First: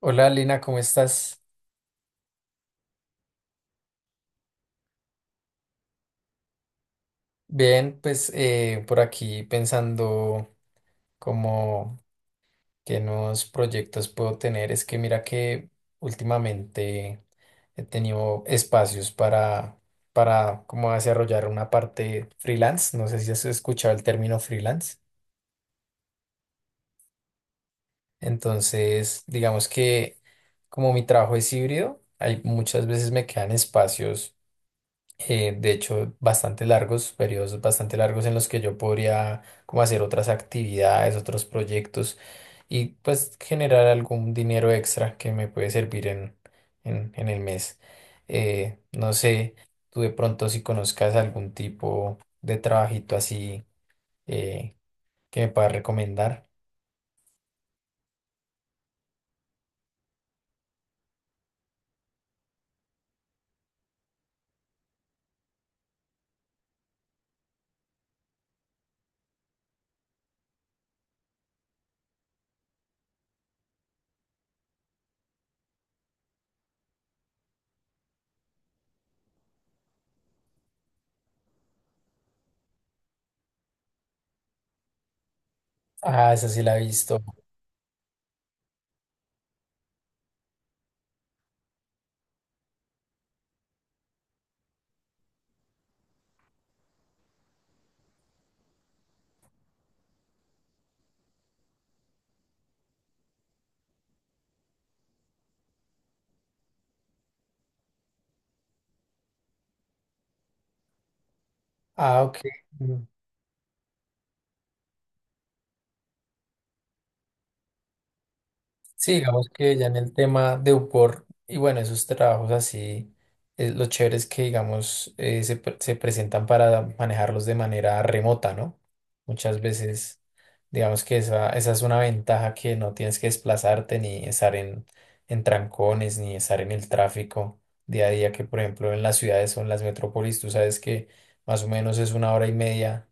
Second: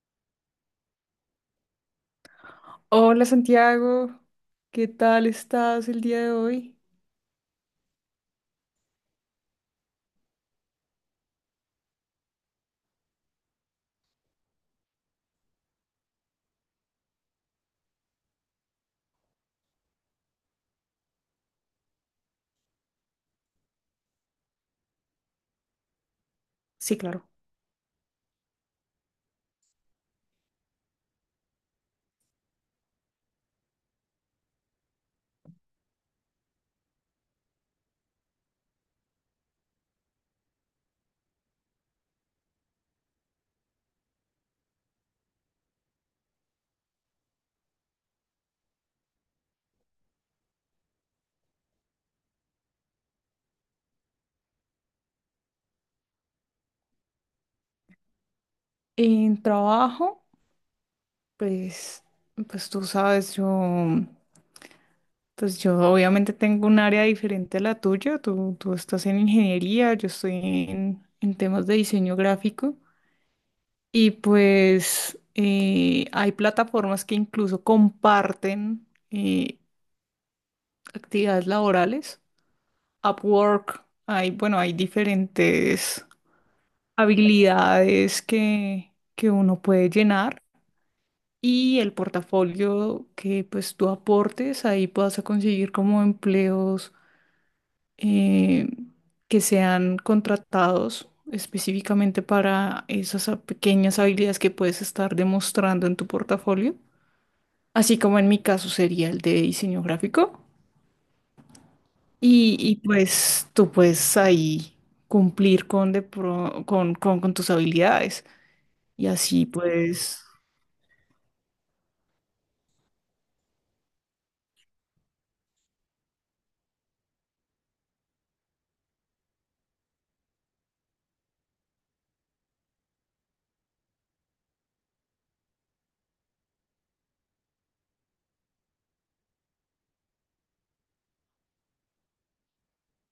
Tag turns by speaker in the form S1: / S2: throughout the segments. S1: Hola Lina, ¿cómo estás?
S2: Hola Santiago, ¿qué tal estás el día de hoy?
S1: Bien, pues por aquí pensando como qué nuevos proyectos puedo tener. Es que mira que últimamente he tenido espacios para como desarrollar una parte freelance. No sé si has escuchado el término freelance.
S2: Sí, claro.
S1: Entonces, digamos que como mi trabajo es híbrido, hay muchas veces me quedan espacios de hecho, bastante largos, periodos bastante largos en los que yo podría como hacer otras actividades, otros proyectos, y pues generar algún dinero extra que me puede servir en el mes. No sé, tú de pronto si conozcas algún tipo de trabajito así eh, que me puedas recomendar.
S2: En trabajo, pues, pues tú sabes, yo obviamente tengo un área diferente a la tuya, tú estás en ingeniería, yo estoy en temas de diseño gráfico y pues hay plataformas que incluso comparten eh, actividades laborales, Upwork, hay, bueno, hay diferentes
S1: Ah, esa sí la he visto.
S2: habilidades que uno puede llenar y el portafolio que pues tú aportes, ahí vas a conseguir como empleos eh, que sean contratados específicamente para esas pequeñas habilidades que puedes estar demostrando en tu portafolio, así como en mi caso sería el de diseño gráfico.
S1: Ah, ok.
S2: Pues tú puedes ahí cumplir con con tus habilidades. Y
S1: Sí,
S2: así
S1: digamos que ya en el
S2: pues
S1: tema de UPOR y bueno, esos trabajos así, lo chévere es que digamos se presentan para manejarlos de manera remota, ¿no? Muchas veces, digamos que esa es una ventaja que no tienes que desplazarte ni estar en trancones, ni estar en el tráfico día a día, que por ejemplo en las ciudades o en las metrópolis, tú sabes que más o menos es una hora y media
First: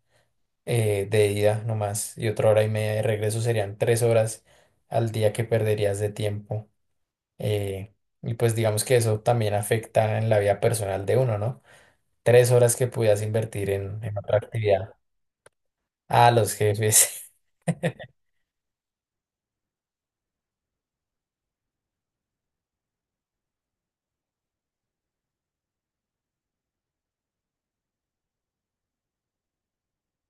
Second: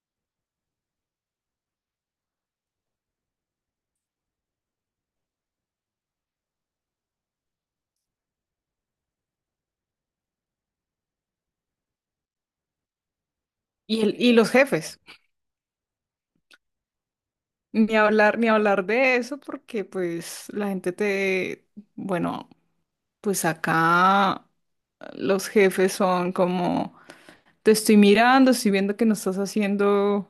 S1: de ida nomás y otra hora y media de regreso serían tres horas al día que perderías de tiempo. eh, y pues digamos que eso también afecta en la vida personal de uno, ¿no? Tres horas que pudieras invertir en
S2: Y
S1: otra
S2: los
S1: actividad.
S2: jefes,
S1: A los jefes.
S2: ni hablar, ni hablar de eso, porque pues la gente te, bueno, pues acá los jefes son como, te estoy mirando, estoy viendo que no estás haciendo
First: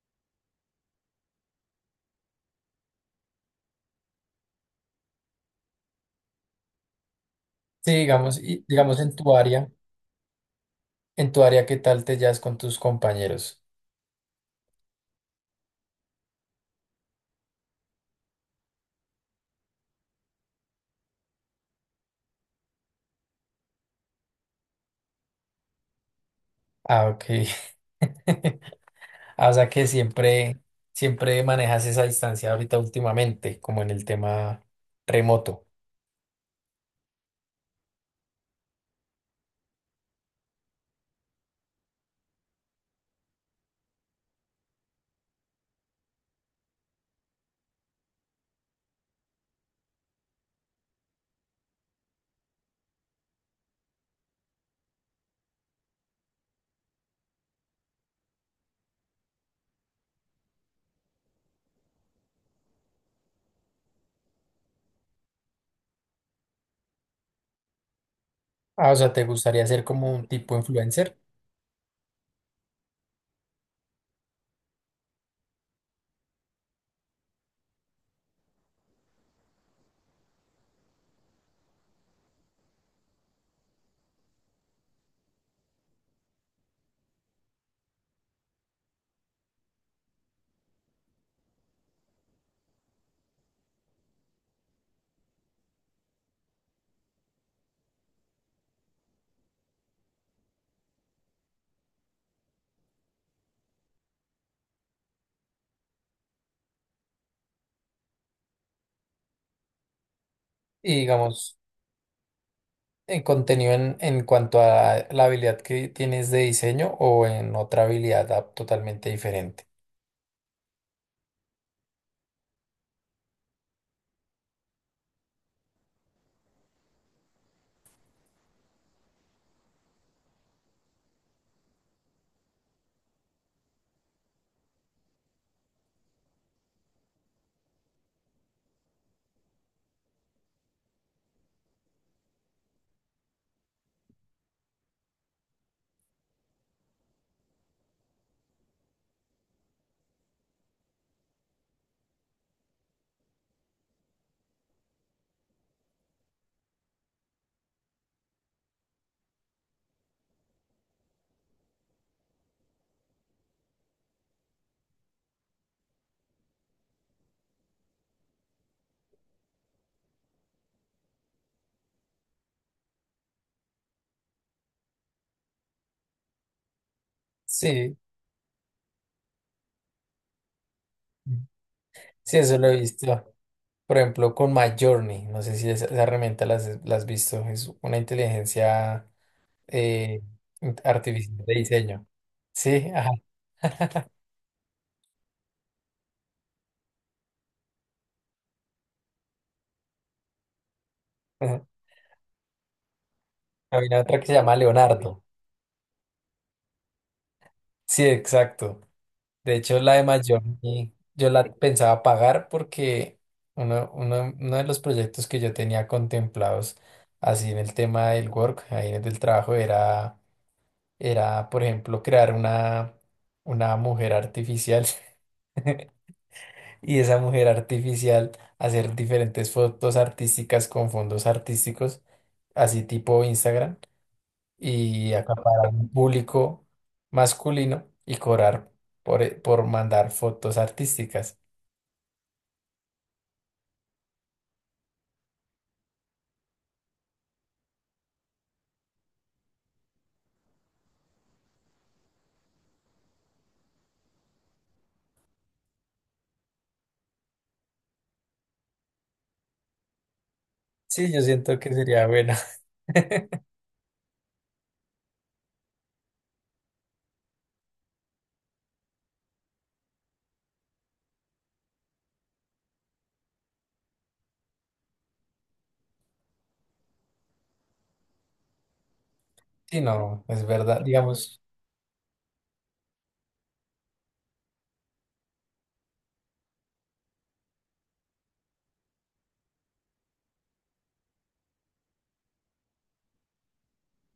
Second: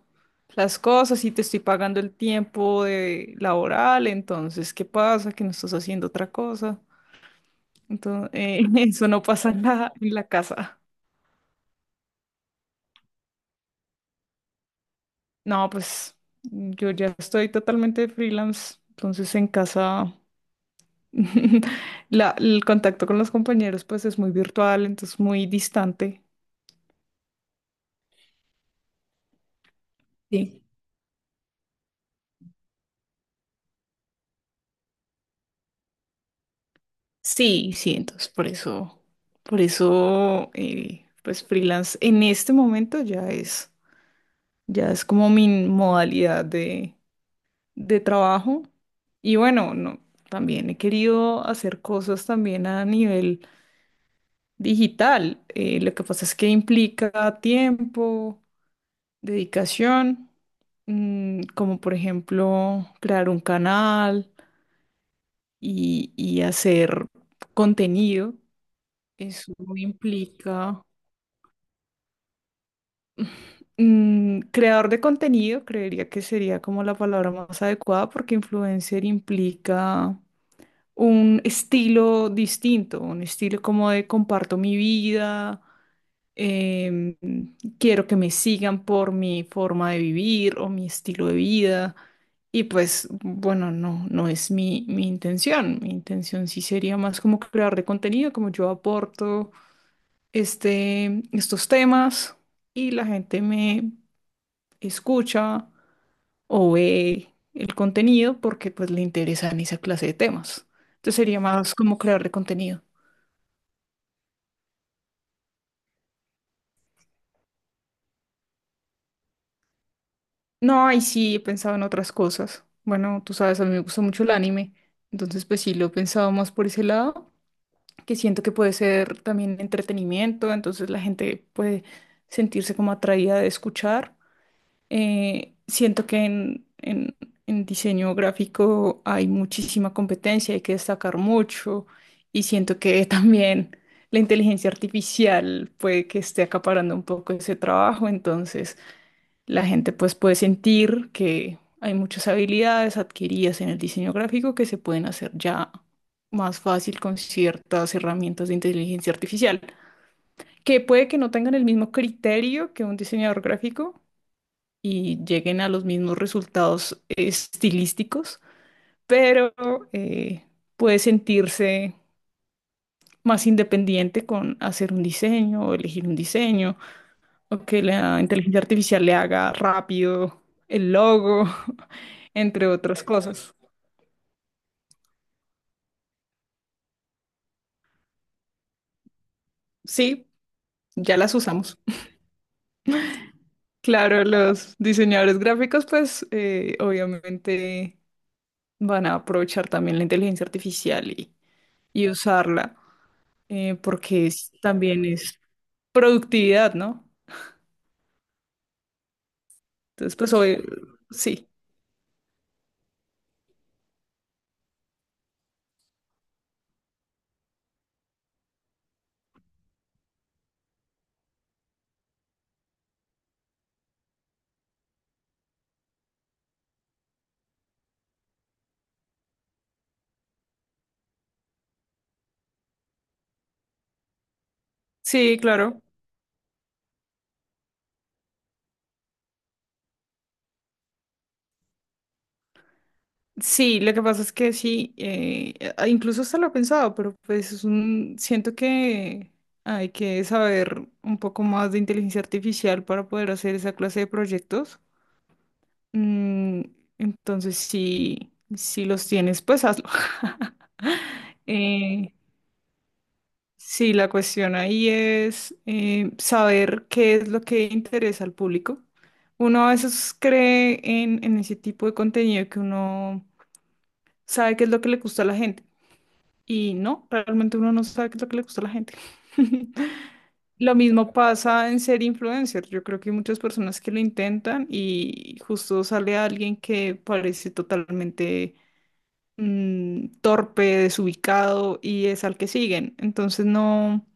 S2: las cosas y te estoy pagando el tiempo de laboral, entonces, ¿qué pasa? Que no estás haciendo otra cosa.
S1: Sí, digamos,
S2: Entonces, eso no pasa en en la casa.
S1: en tu área, ¿qué tal te llevas con tus compañeros?
S2: No, pues yo ya estoy totalmente freelance, entonces en casa. El contacto con los compañeros pues es muy virtual, entonces muy distante.
S1: Ah, ok. Ah, o sea que
S2: Sí.
S1: siempre manejas esa distancia ahorita últimamente, como en el tema remoto.
S2: Sí, sí, entonces por eso, pues freelance en este momento ya es como mi modalidad de trabajo. Y bueno, no, también he querido hacer cosas también a nivel digital. Lo que pasa es que implica tiempo, dedicación, como por ejemplo crear un canal y hacer contenido.
S1: Ah, o sea, ¿te
S2: Eso
S1: gustaría ser como un tipo
S2: implica
S1: influencer?
S2: creador de contenido, creería que sería como la palabra más adecuada porque influencer implica un estilo distinto, un estilo como de comparto mi vida, em, quiero que me sigan por mi forma de vivir o mi estilo de vida. Y pues, bueno, no, no es mi intención. Mi intención sí sería más como crear de contenido, como yo aporto estos temas y la gente me escucha o ve el contenido porque pues le interesan esa clase de temas.
S1: Y
S2: Entonces sería
S1: digamos,
S2: más como crear de contenido.
S1: en contenido en cuanto a la habilidad que tienes de diseño o en otra habilidad ah, totalmente diferente.
S2: No, y sí, he pensado en otras cosas. Bueno, tú sabes, a mí me gusta mucho el anime, entonces pues sí, lo he pensado más por ese lado, que siento que puede ser también entretenimiento, entonces la gente puede sentirse como atraída de escuchar. Siento que en diseño gráfico hay muchísima competencia, hay que destacar mucho, y siento que también la inteligencia artificial puede que esté acaparando un poco ese trabajo, entonces... La gente pues puede sentir que hay muchas habilidades adquiridas en el diseño gráfico que se pueden hacer ya más fácil con ciertas herramientas de inteligencia artificial, que puede que no tengan el mismo criterio que un diseñador gráfico y lleguen a los mismos resultados estilísticos, pero eh, puede sentirse más independiente con hacer un diseño o elegir un diseño o que
S1: Sí,
S2: la inteligencia artificial le haga rápido el logo,
S1: sí, eso
S2: entre
S1: lo he
S2: otras
S1: visto.
S2: cosas.
S1: Por ejemplo, con MyJourney, no sé si esa herramienta la has visto, es una inteligencia eh,
S2: Sí, ya las
S1: artificial de
S2: usamos.
S1: diseño. Sí, ajá.
S2: Claro, los diseñadores gráficos, pues obviamente van a aprovechar también la inteligencia artificial
S1: Ajá.
S2: y usarla, eh,
S1: Había otra que
S2: porque
S1: se
S2: es-
S1: llama
S2: también
S1: Leonardo.
S2: es productividad, ¿no?
S1: Sí, exacto. De hecho, la de
S2: Entonces, pues hoy,
S1: Miami yo la
S2: sí,
S1: pensaba pagar porque uno de los proyectos que yo tenía contemplados así en el tema del work, ahí en el del trabajo, era, por ejemplo, crear una mujer artificial y esa mujer artificial hacer diferentes fotos artísticas con fondos artísticos, así tipo Instagram, y
S2: sí,
S1: acaparar
S2: claro.
S1: un público masculino y cobrar por mandar fotos artísticas.
S2: Sí, lo que pasa es que sí, incluso hasta lo he pensado, pero pues es un, siento que hay que saber un poco más de inteligencia artificial para poder hacer esa clase de proyectos. Mm, entonces, sí, si los tienes, pues hazlo.
S1: Sí, yo siento que sería
S2: Eh,
S1: buena.
S2: sí, la cuestión ahí es saber qué es lo que interesa al público. Uno a veces cree en ese tipo de contenido que uno sabe qué es lo que le gusta a la gente. Y no, realmente uno no sabe qué es lo que le gusta a la gente.
S1: Sí, no, es
S2: Lo
S1: verdad.
S2: mismo
S1: Digamos,
S2: pasa en ser influencer. Yo creo que hay muchas personas que lo intentan y justo sale alguien que parece totalmente torpe, desubicado y es al que siguen. Entonces no,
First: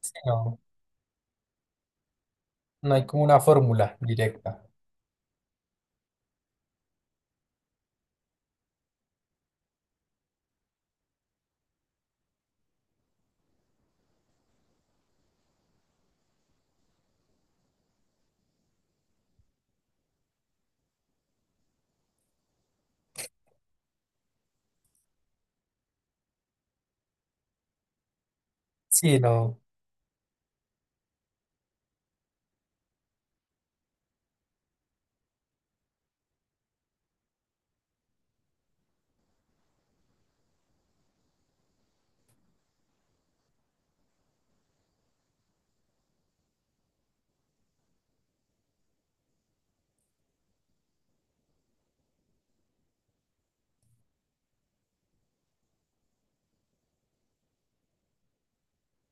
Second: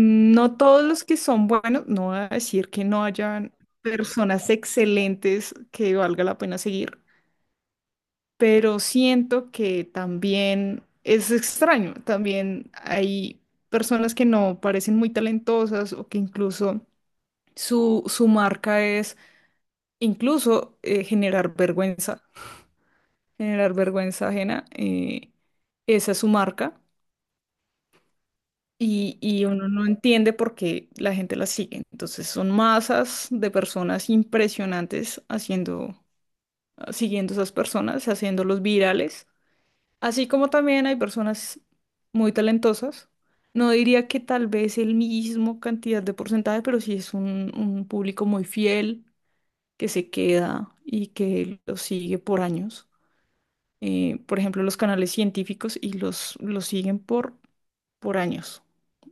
S1: sí, no,
S2: todos los que son buenos, no voy a decir que
S1: no hay
S2: no
S1: como una
S2: hayan
S1: fórmula
S2: personas
S1: directa.
S2: excelentes que valga la pena seguir, pero siento que también es extraño, también hay personas que no parecen muy talentosas o que incluso su marca es incluso generar vergüenza ajena, esa es su marca.
S1: Sí,
S2: Y
S1: no.
S2: uno no entiende por qué la gente la sigue. Entonces son masas de personas impresionantes haciendo, siguiendo esas personas, haciéndolos virales. Así como también hay personas muy talentosas, no diría que tal vez el mismo cantidad de porcentaje, pero sí es un público muy fiel que se queda y que lo sigue por años. Por ejemplo, los canales científicos y los siguen por años.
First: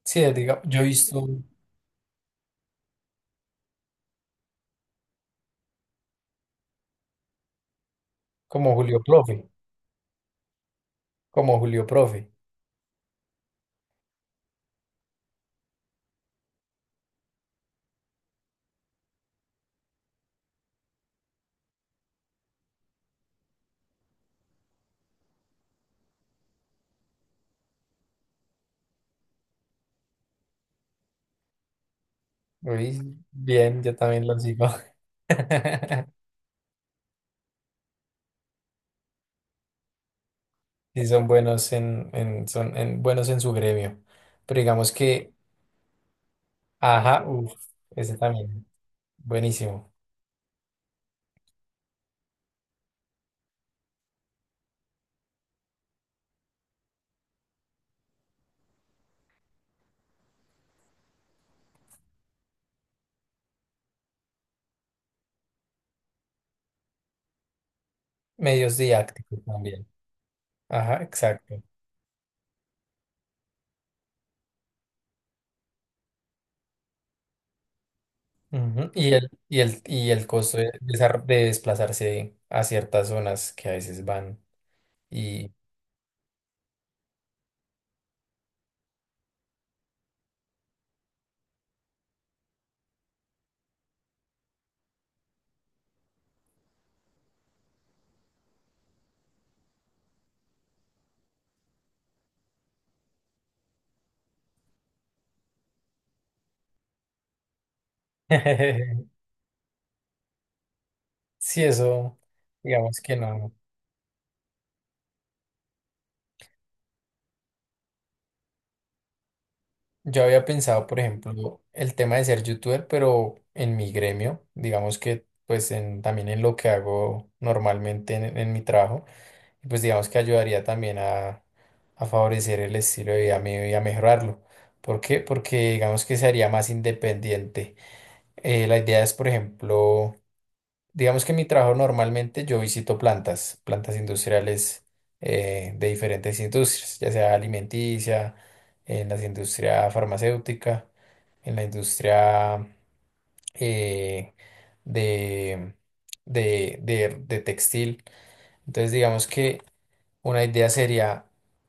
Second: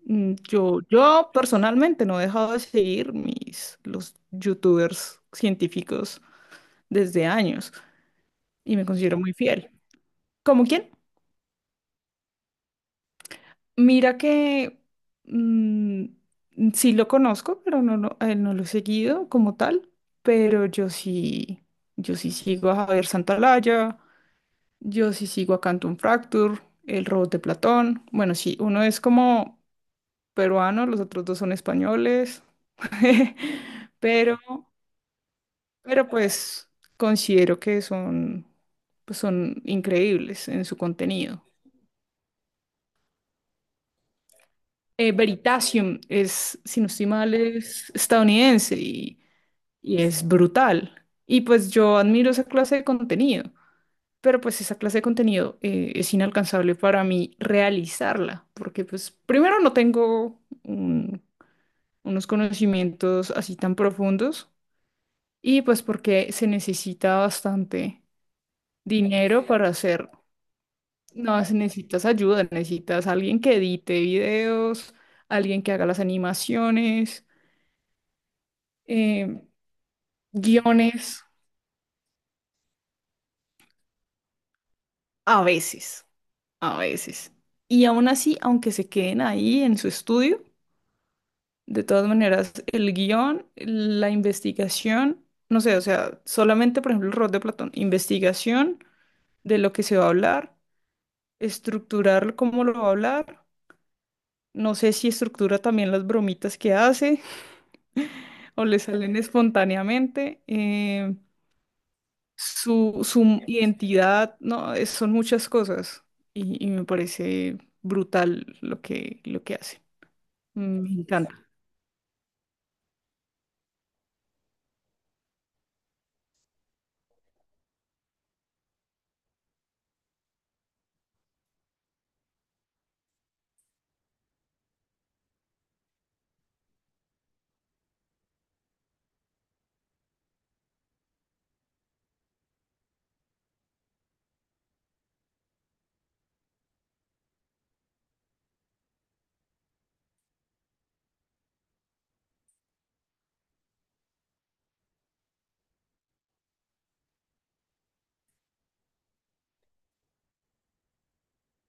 S1: Sí, diga, yo he visto
S2: Yo personalmente no he dejado de seguir los youtubers científicos desde años
S1: como
S2: y me
S1: Julio
S2: considero muy
S1: Profe,
S2: fiel. ¿Como quién?
S1: como Julio Profe.
S2: Mira que mm, sí lo conozco, pero a él no lo he seguido como tal, pero yo sí, sigo a Javier Santalaya, yo sí sigo a Canton Fracture, El Robot de Platón. Bueno, sí, uno es como peruano, los otros dos son españoles,
S1: Uy, bien, yo también lo
S2: pero,
S1: sigo.
S2: pero pues considero que son, pues son increíbles en su
S1: Y son
S2: contenido.
S1: buenos buenos en su gremio. Pero digamos que,
S2: Veritasium es, si no estoy
S1: ajá,
S2: mal,
S1: uff,
S2: es
S1: ese también.
S2: estadounidense
S1: Buenísimo.
S2: y es brutal. Y pues yo admiro esa clase de contenido, pero pues esa clase de contenido es inalcanzable para mí realizarla, porque pues primero no tengo unos conocimientos así tan profundos y pues porque se necesita bastante
S1: Medios didácticos
S2: dinero para
S1: también.
S2: hacerlo.
S1: Ajá,
S2: No, se
S1: exacto.
S2: necesitas ayuda, necesitas alguien que edite videos, alguien que haga las animaciones,
S1: Ujú, y el,
S2: eh,
S1: y el, y el costo de,
S2: guiones
S1: de desplazarse a ciertas zonas que a veces van.
S2: a
S1: Y
S2: veces, a veces. Y aún así, aunque se queden ahí en su estudio, de todas maneras, el guión, la investigación, no sé, o sea, solamente, por ejemplo, el rol de Platón, investigación de lo que se va a hablar, estructurar cómo lo va a hablar. No sé si estructura también las bromitas que hace o le salen espontáneamente. eh,
S1: sí, eso, digamos
S2: su,
S1: que
S2: su
S1: no.
S2: identidad, no, son muchas cosas y me parece brutal lo lo que hace.
S1: Yo había
S2: Mm.
S1: pensado,
S2: Me
S1: por
S2: encanta.
S1: ejemplo, el tema de ser youtuber, pero en mi gremio, digamos que pues en, también en lo que hago normalmente en mi trabajo, y pues digamos que ayudaría también a favorecer el estilo de vida mío y a mejorarlo. ¿Por qué? Porque digamos que se haría más independiente. La idea es, por ejemplo, digamos que en mi trabajo normalmente yo visito plantas, plantas industriales de diferentes industrias, ya sea alimenticia, en la industria farmacéutica, en la industria eh, de, de textil. Entonces digamos que una idea sería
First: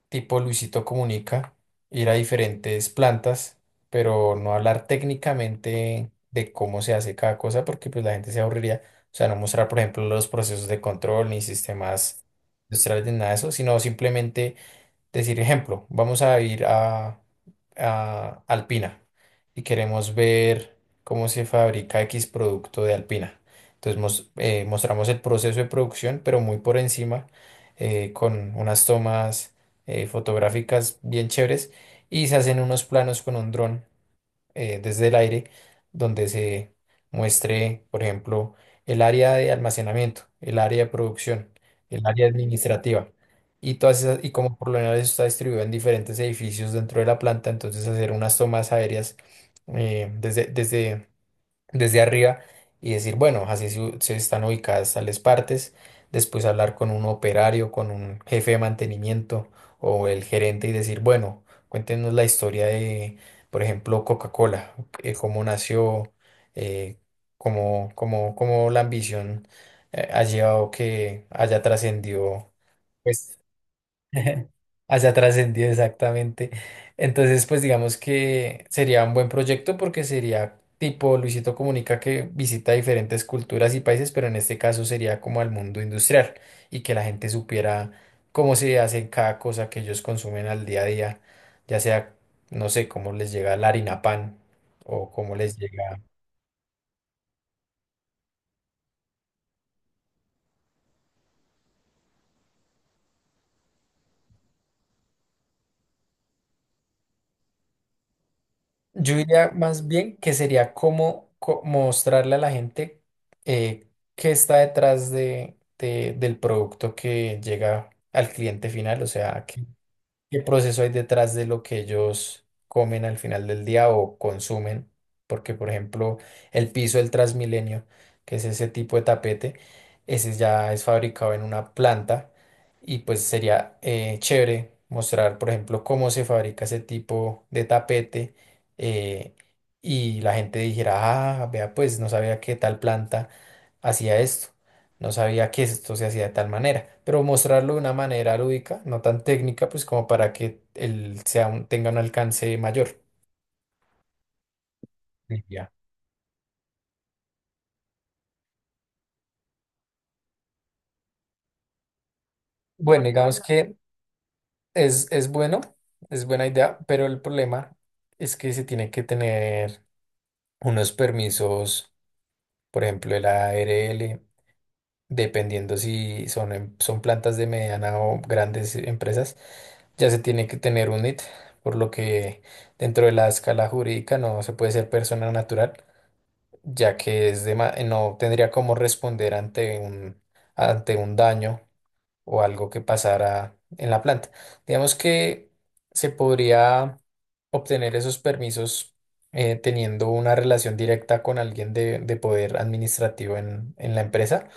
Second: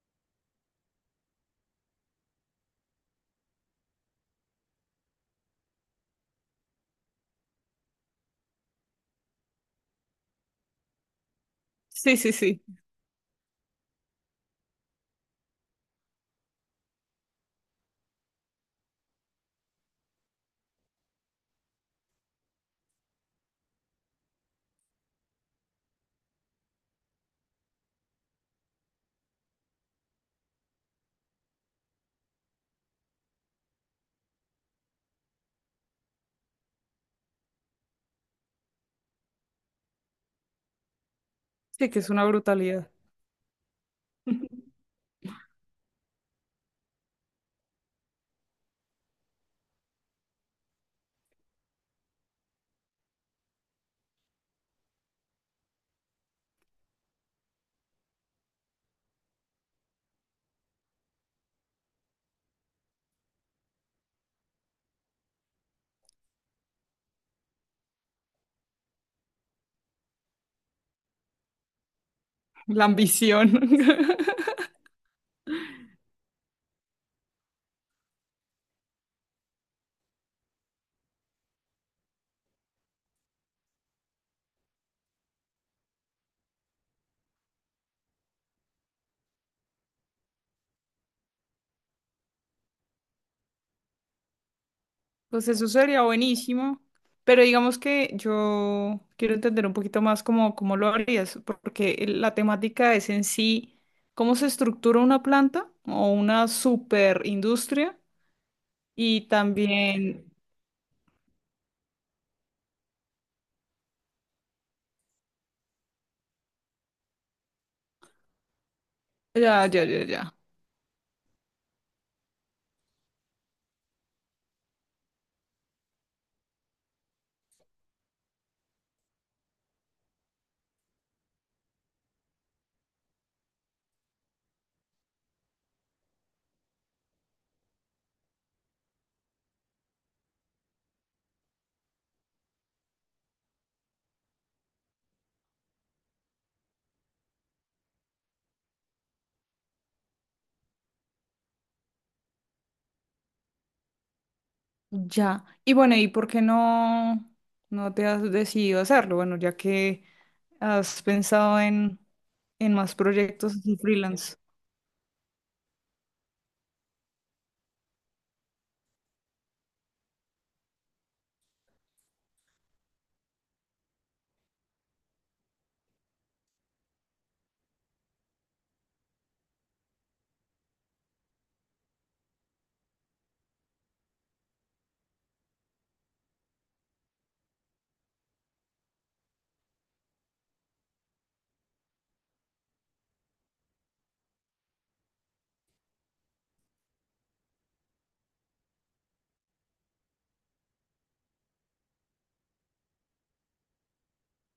S1: tipo Luisito Comunica, ir a diferentes plantas, pero no hablar técnicamente de cómo se hace cada cosa, porque pues la gente se aburriría. O sea, no mostrar, por ejemplo, los procesos de control ni
S2: Sí,
S1: sistemas
S2: sí, sí.
S1: industriales ni nada de eso, sino simplemente decir, ejemplo, vamos a Alpina y queremos ver cómo se fabrica X producto de Alpina. Entonces mostramos el proceso de producción, pero muy por encima, con unas tomas fotográficas bien chéveres, y se hacen unos planos con un dron desde el aire donde se muestre, por ejemplo, el área de almacenamiento, el área de producción,
S2: Sí, que
S1: el
S2: es una
S1: área
S2: brutalidad.
S1: administrativa. Y todas esas, y como por lo general eso está distribuido en diferentes edificios dentro de la planta, entonces hacer unas tomas aéreas eh, desde, desde desde arriba y decir, bueno, así se están ubicadas tales partes, después hablar con un operario, con un jefe de mantenimiento o el gerente y decir, bueno, cuéntenos la historia de, por ejemplo, Coca-Cola, cómo nació, eh, cómo la ambición ha llevado que haya trascendido.
S2: La
S1: Pues
S2: ambición.
S1: hacia trascendido, exactamente. Entonces, pues digamos que sería un buen proyecto porque sería tipo Luisito Comunica que visita diferentes culturas y países, pero en este caso sería como al mundo industrial y que la gente supiera cómo se hace cada cosa que ellos consumen al día a día, ya sea, no sé, cómo les llega la harina pan o cómo
S2: Pues
S1: les
S2: eso
S1: llega.
S2: sería buenísimo. Pero digamos que yo quiero entender un poquito más cómo lo harías, porque la temática es en sí cómo se estructura una planta o una superindustria
S1: Yo
S2: y
S1: diría más bien
S2: también...
S1: que sería como, mostrarle a la gente eh, qué está detrás del producto que llega al cliente final, o sea, qué,
S2: Ya, ya, ya, ya.
S1: ¿qué proceso hay detrás de lo que ellos comen al final del día o consumen? Porque, por ejemplo, el piso del Transmilenio, que es ese tipo de tapete, ese ya es fabricado en una planta, y pues sería chévere mostrar, por ejemplo, cómo se fabrica ese tipo de tapete eh, y la gente dijera, ah, vea, pues no sabía que tal planta hacía esto. No sabía que esto se hacía de tal manera, pero mostrarlo de una manera lúdica, no tan técnica, pues como para que él tenga un alcance mayor. Sí,
S2: Ya.
S1: ya.
S2: Y bueno, ¿por qué no te has decidido a hacerlo? Bueno, ya que has pensado en más
S1: Bueno, digamos
S2: proyectos
S1: que
S2: así freelance,
S1: es bueno, es buena idea, pero el problema es que se tiene que tener unos permisos, por ejemplo, el ARL, dependiendo si son plantas de mediana o grandes empresas, ya se tiene que tener un NIT, por lo que dentro de la escala jurídica no se puede ser persona natural ya que no tendría cómo responder ante un daño o algo que pasara en la planta. Digamos que se podría obtener esos permisos teniendo una relación directa con alguien de poder administrativo en la empresa,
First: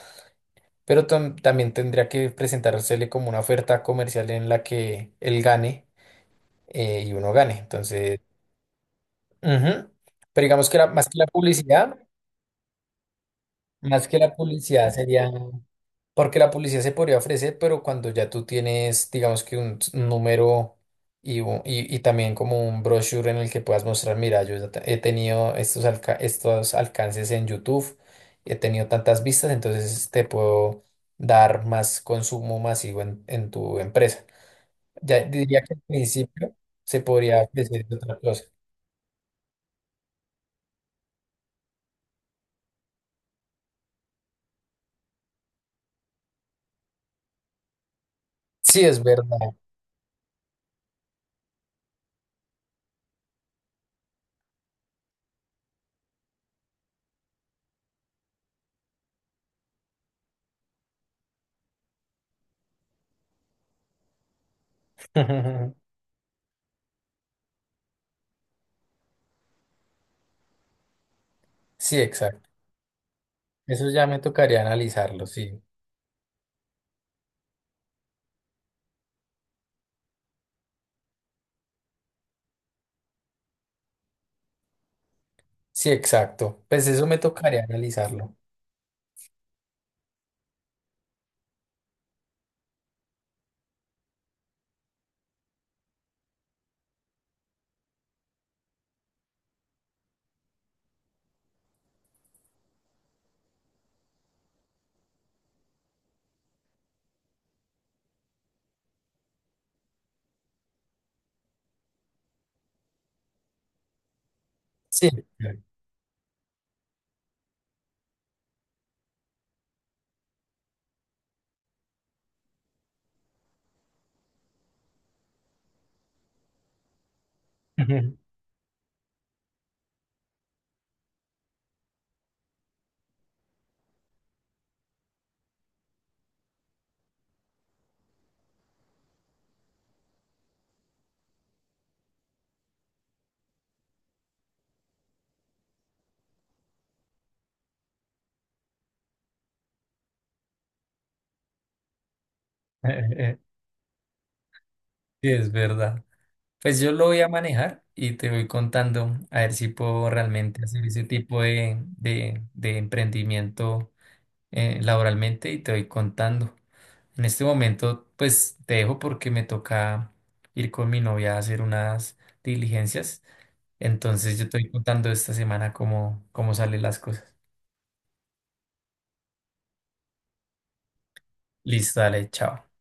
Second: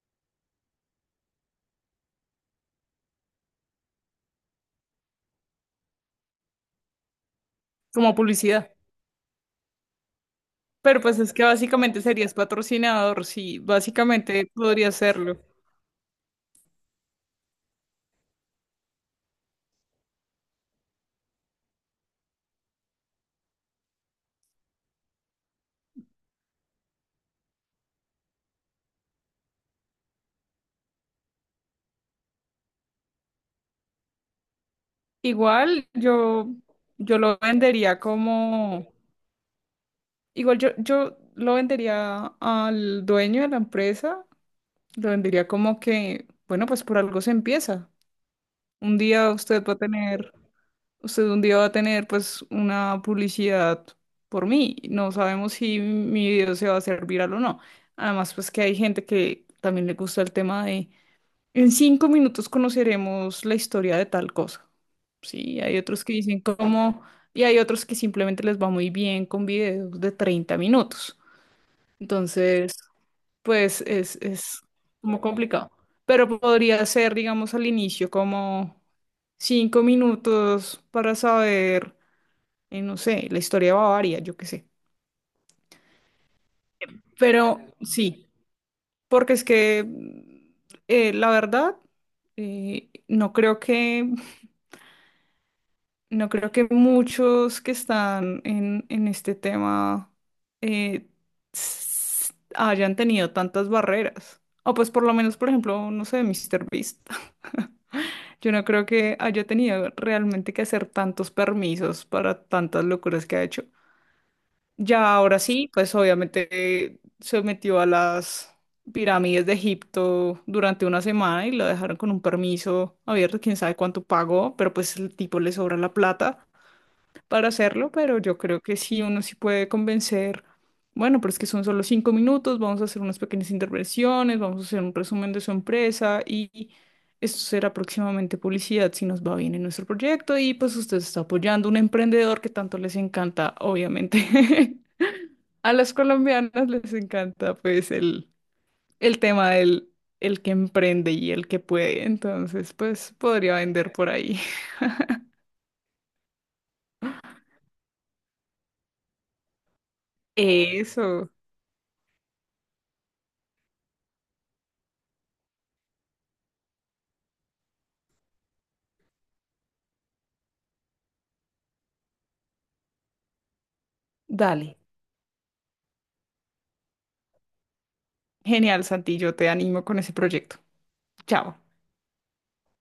S1: pero también tendría que presentársele como una oferta comercial en la que él gane y uno gane.
S2: como
S1: Entonces,
S2: publicidad.
S1: ujú. Pero digamos que
S2: Pero
S1: más que
S2: pues
S1: la
S2: es que
S1: publicidad,
S2: básicamente serías patrocinador, sí,
S1: más que la
S2: básicamente podría
S1: publicidad sería...
S2: hacerlo.
S1: Porque la publicidad se podría ofrecer, pero cuando ya tú tienes, digamos que número, y también como un brochure en el que puedas mostrar, mira, he tenido estos, estos alcances en YouTube, he tenido tantas vistas, entonces te puedo dar más consumo masivo en tu empresa. Ya diría que al
S2: Igual yo,
S1: principio se
S2: yo lo
S1: podría ofrecer de
S2: vendería
S1: otra cosa.
S2: como, yo lo vendería al dueño de la empresa, lo vendería como que, bueno, pues por algo se empieza.
S1: Sí,
S2: Un
S1: es
S2: día
S1: verdad.
S2: usted va a tener Usted un día va a tener pues una publicidad por mí. No sabemos si mi video se va a hacer viral o no. Además, pues que hay gente que también le gusta el tema de en 5 minutos conoceremos la historia de tal cosa. Sí, hay otros que dicen cómo y hay otros que simplemente les va muy bien con videos de 30 minutos.
S1: Sí, exacto.
S2: Entonces, pues
S1: Eso ya me
S2: es
S1: tocaría
S2: como
S1: analizarlo, sí.
S2: complicado. Pero podría ser, digamos, al inicio como 5 minutos para saber no sé, la historia de Bavaria, yo qué sé.
S1: Sí, exacto. Pues eso me
S2: Pero
S1: tocaría
S2: sí,
S1: analizarlo.
S2: porque es que la verdad, eh, no creo que, no creo que muchos que están en este tema eh, hayan tenido tantas barreras. O pues por lo menos, por ejemplo, no sé, Mister Beast. Yo no creo que haya tenido realmente que hacer tantos permisos para tantas locuras que ha hecho.
S1: Sí.
S2: Ya ahora sí, pues obviamente se metió a las pirámides de Egipto durante una semana y lo dejaron con un permiso abierto, quién sabe cuánto pagó, pero pues el tipo le sobra la plata para hacerlo, pero
S1: Ujú.
S2: yo creo que sí, uno sí puede convencer, bueno, pero es que son solo 5 minutos, vamos a hacer unas pequeñas intervenciones, vamos a hacer un resumen de su empresa y esto será próximamente publicidad si nos va bien en nuestro proyecto y pues usted está apoyando a un emprendedor que tanto les encanta, obviamente. A las colombianas les encanta pues el tema del el que emprende y el que puede, entonces pues
S1: Eh,
S2: podría vender por ahí.
S1: Sí, es verdad. Pues yo lo voy a manejar y te voy contando a ver si puedo realmente hacer ese
S2: Eso,
S1: tipo de emprendimiento laboralmente, y te voy contando. En este momento, pues te dejo porque me toca ir con mi novia a hacer unas diligencias. Entonces yo te voy
S2: dale.
S1: contando esta semana cómo salen las cosas.
S2: Genial, Santi, yo te animo con ese proyecto. Chao.
S1: Listo, dale, chao.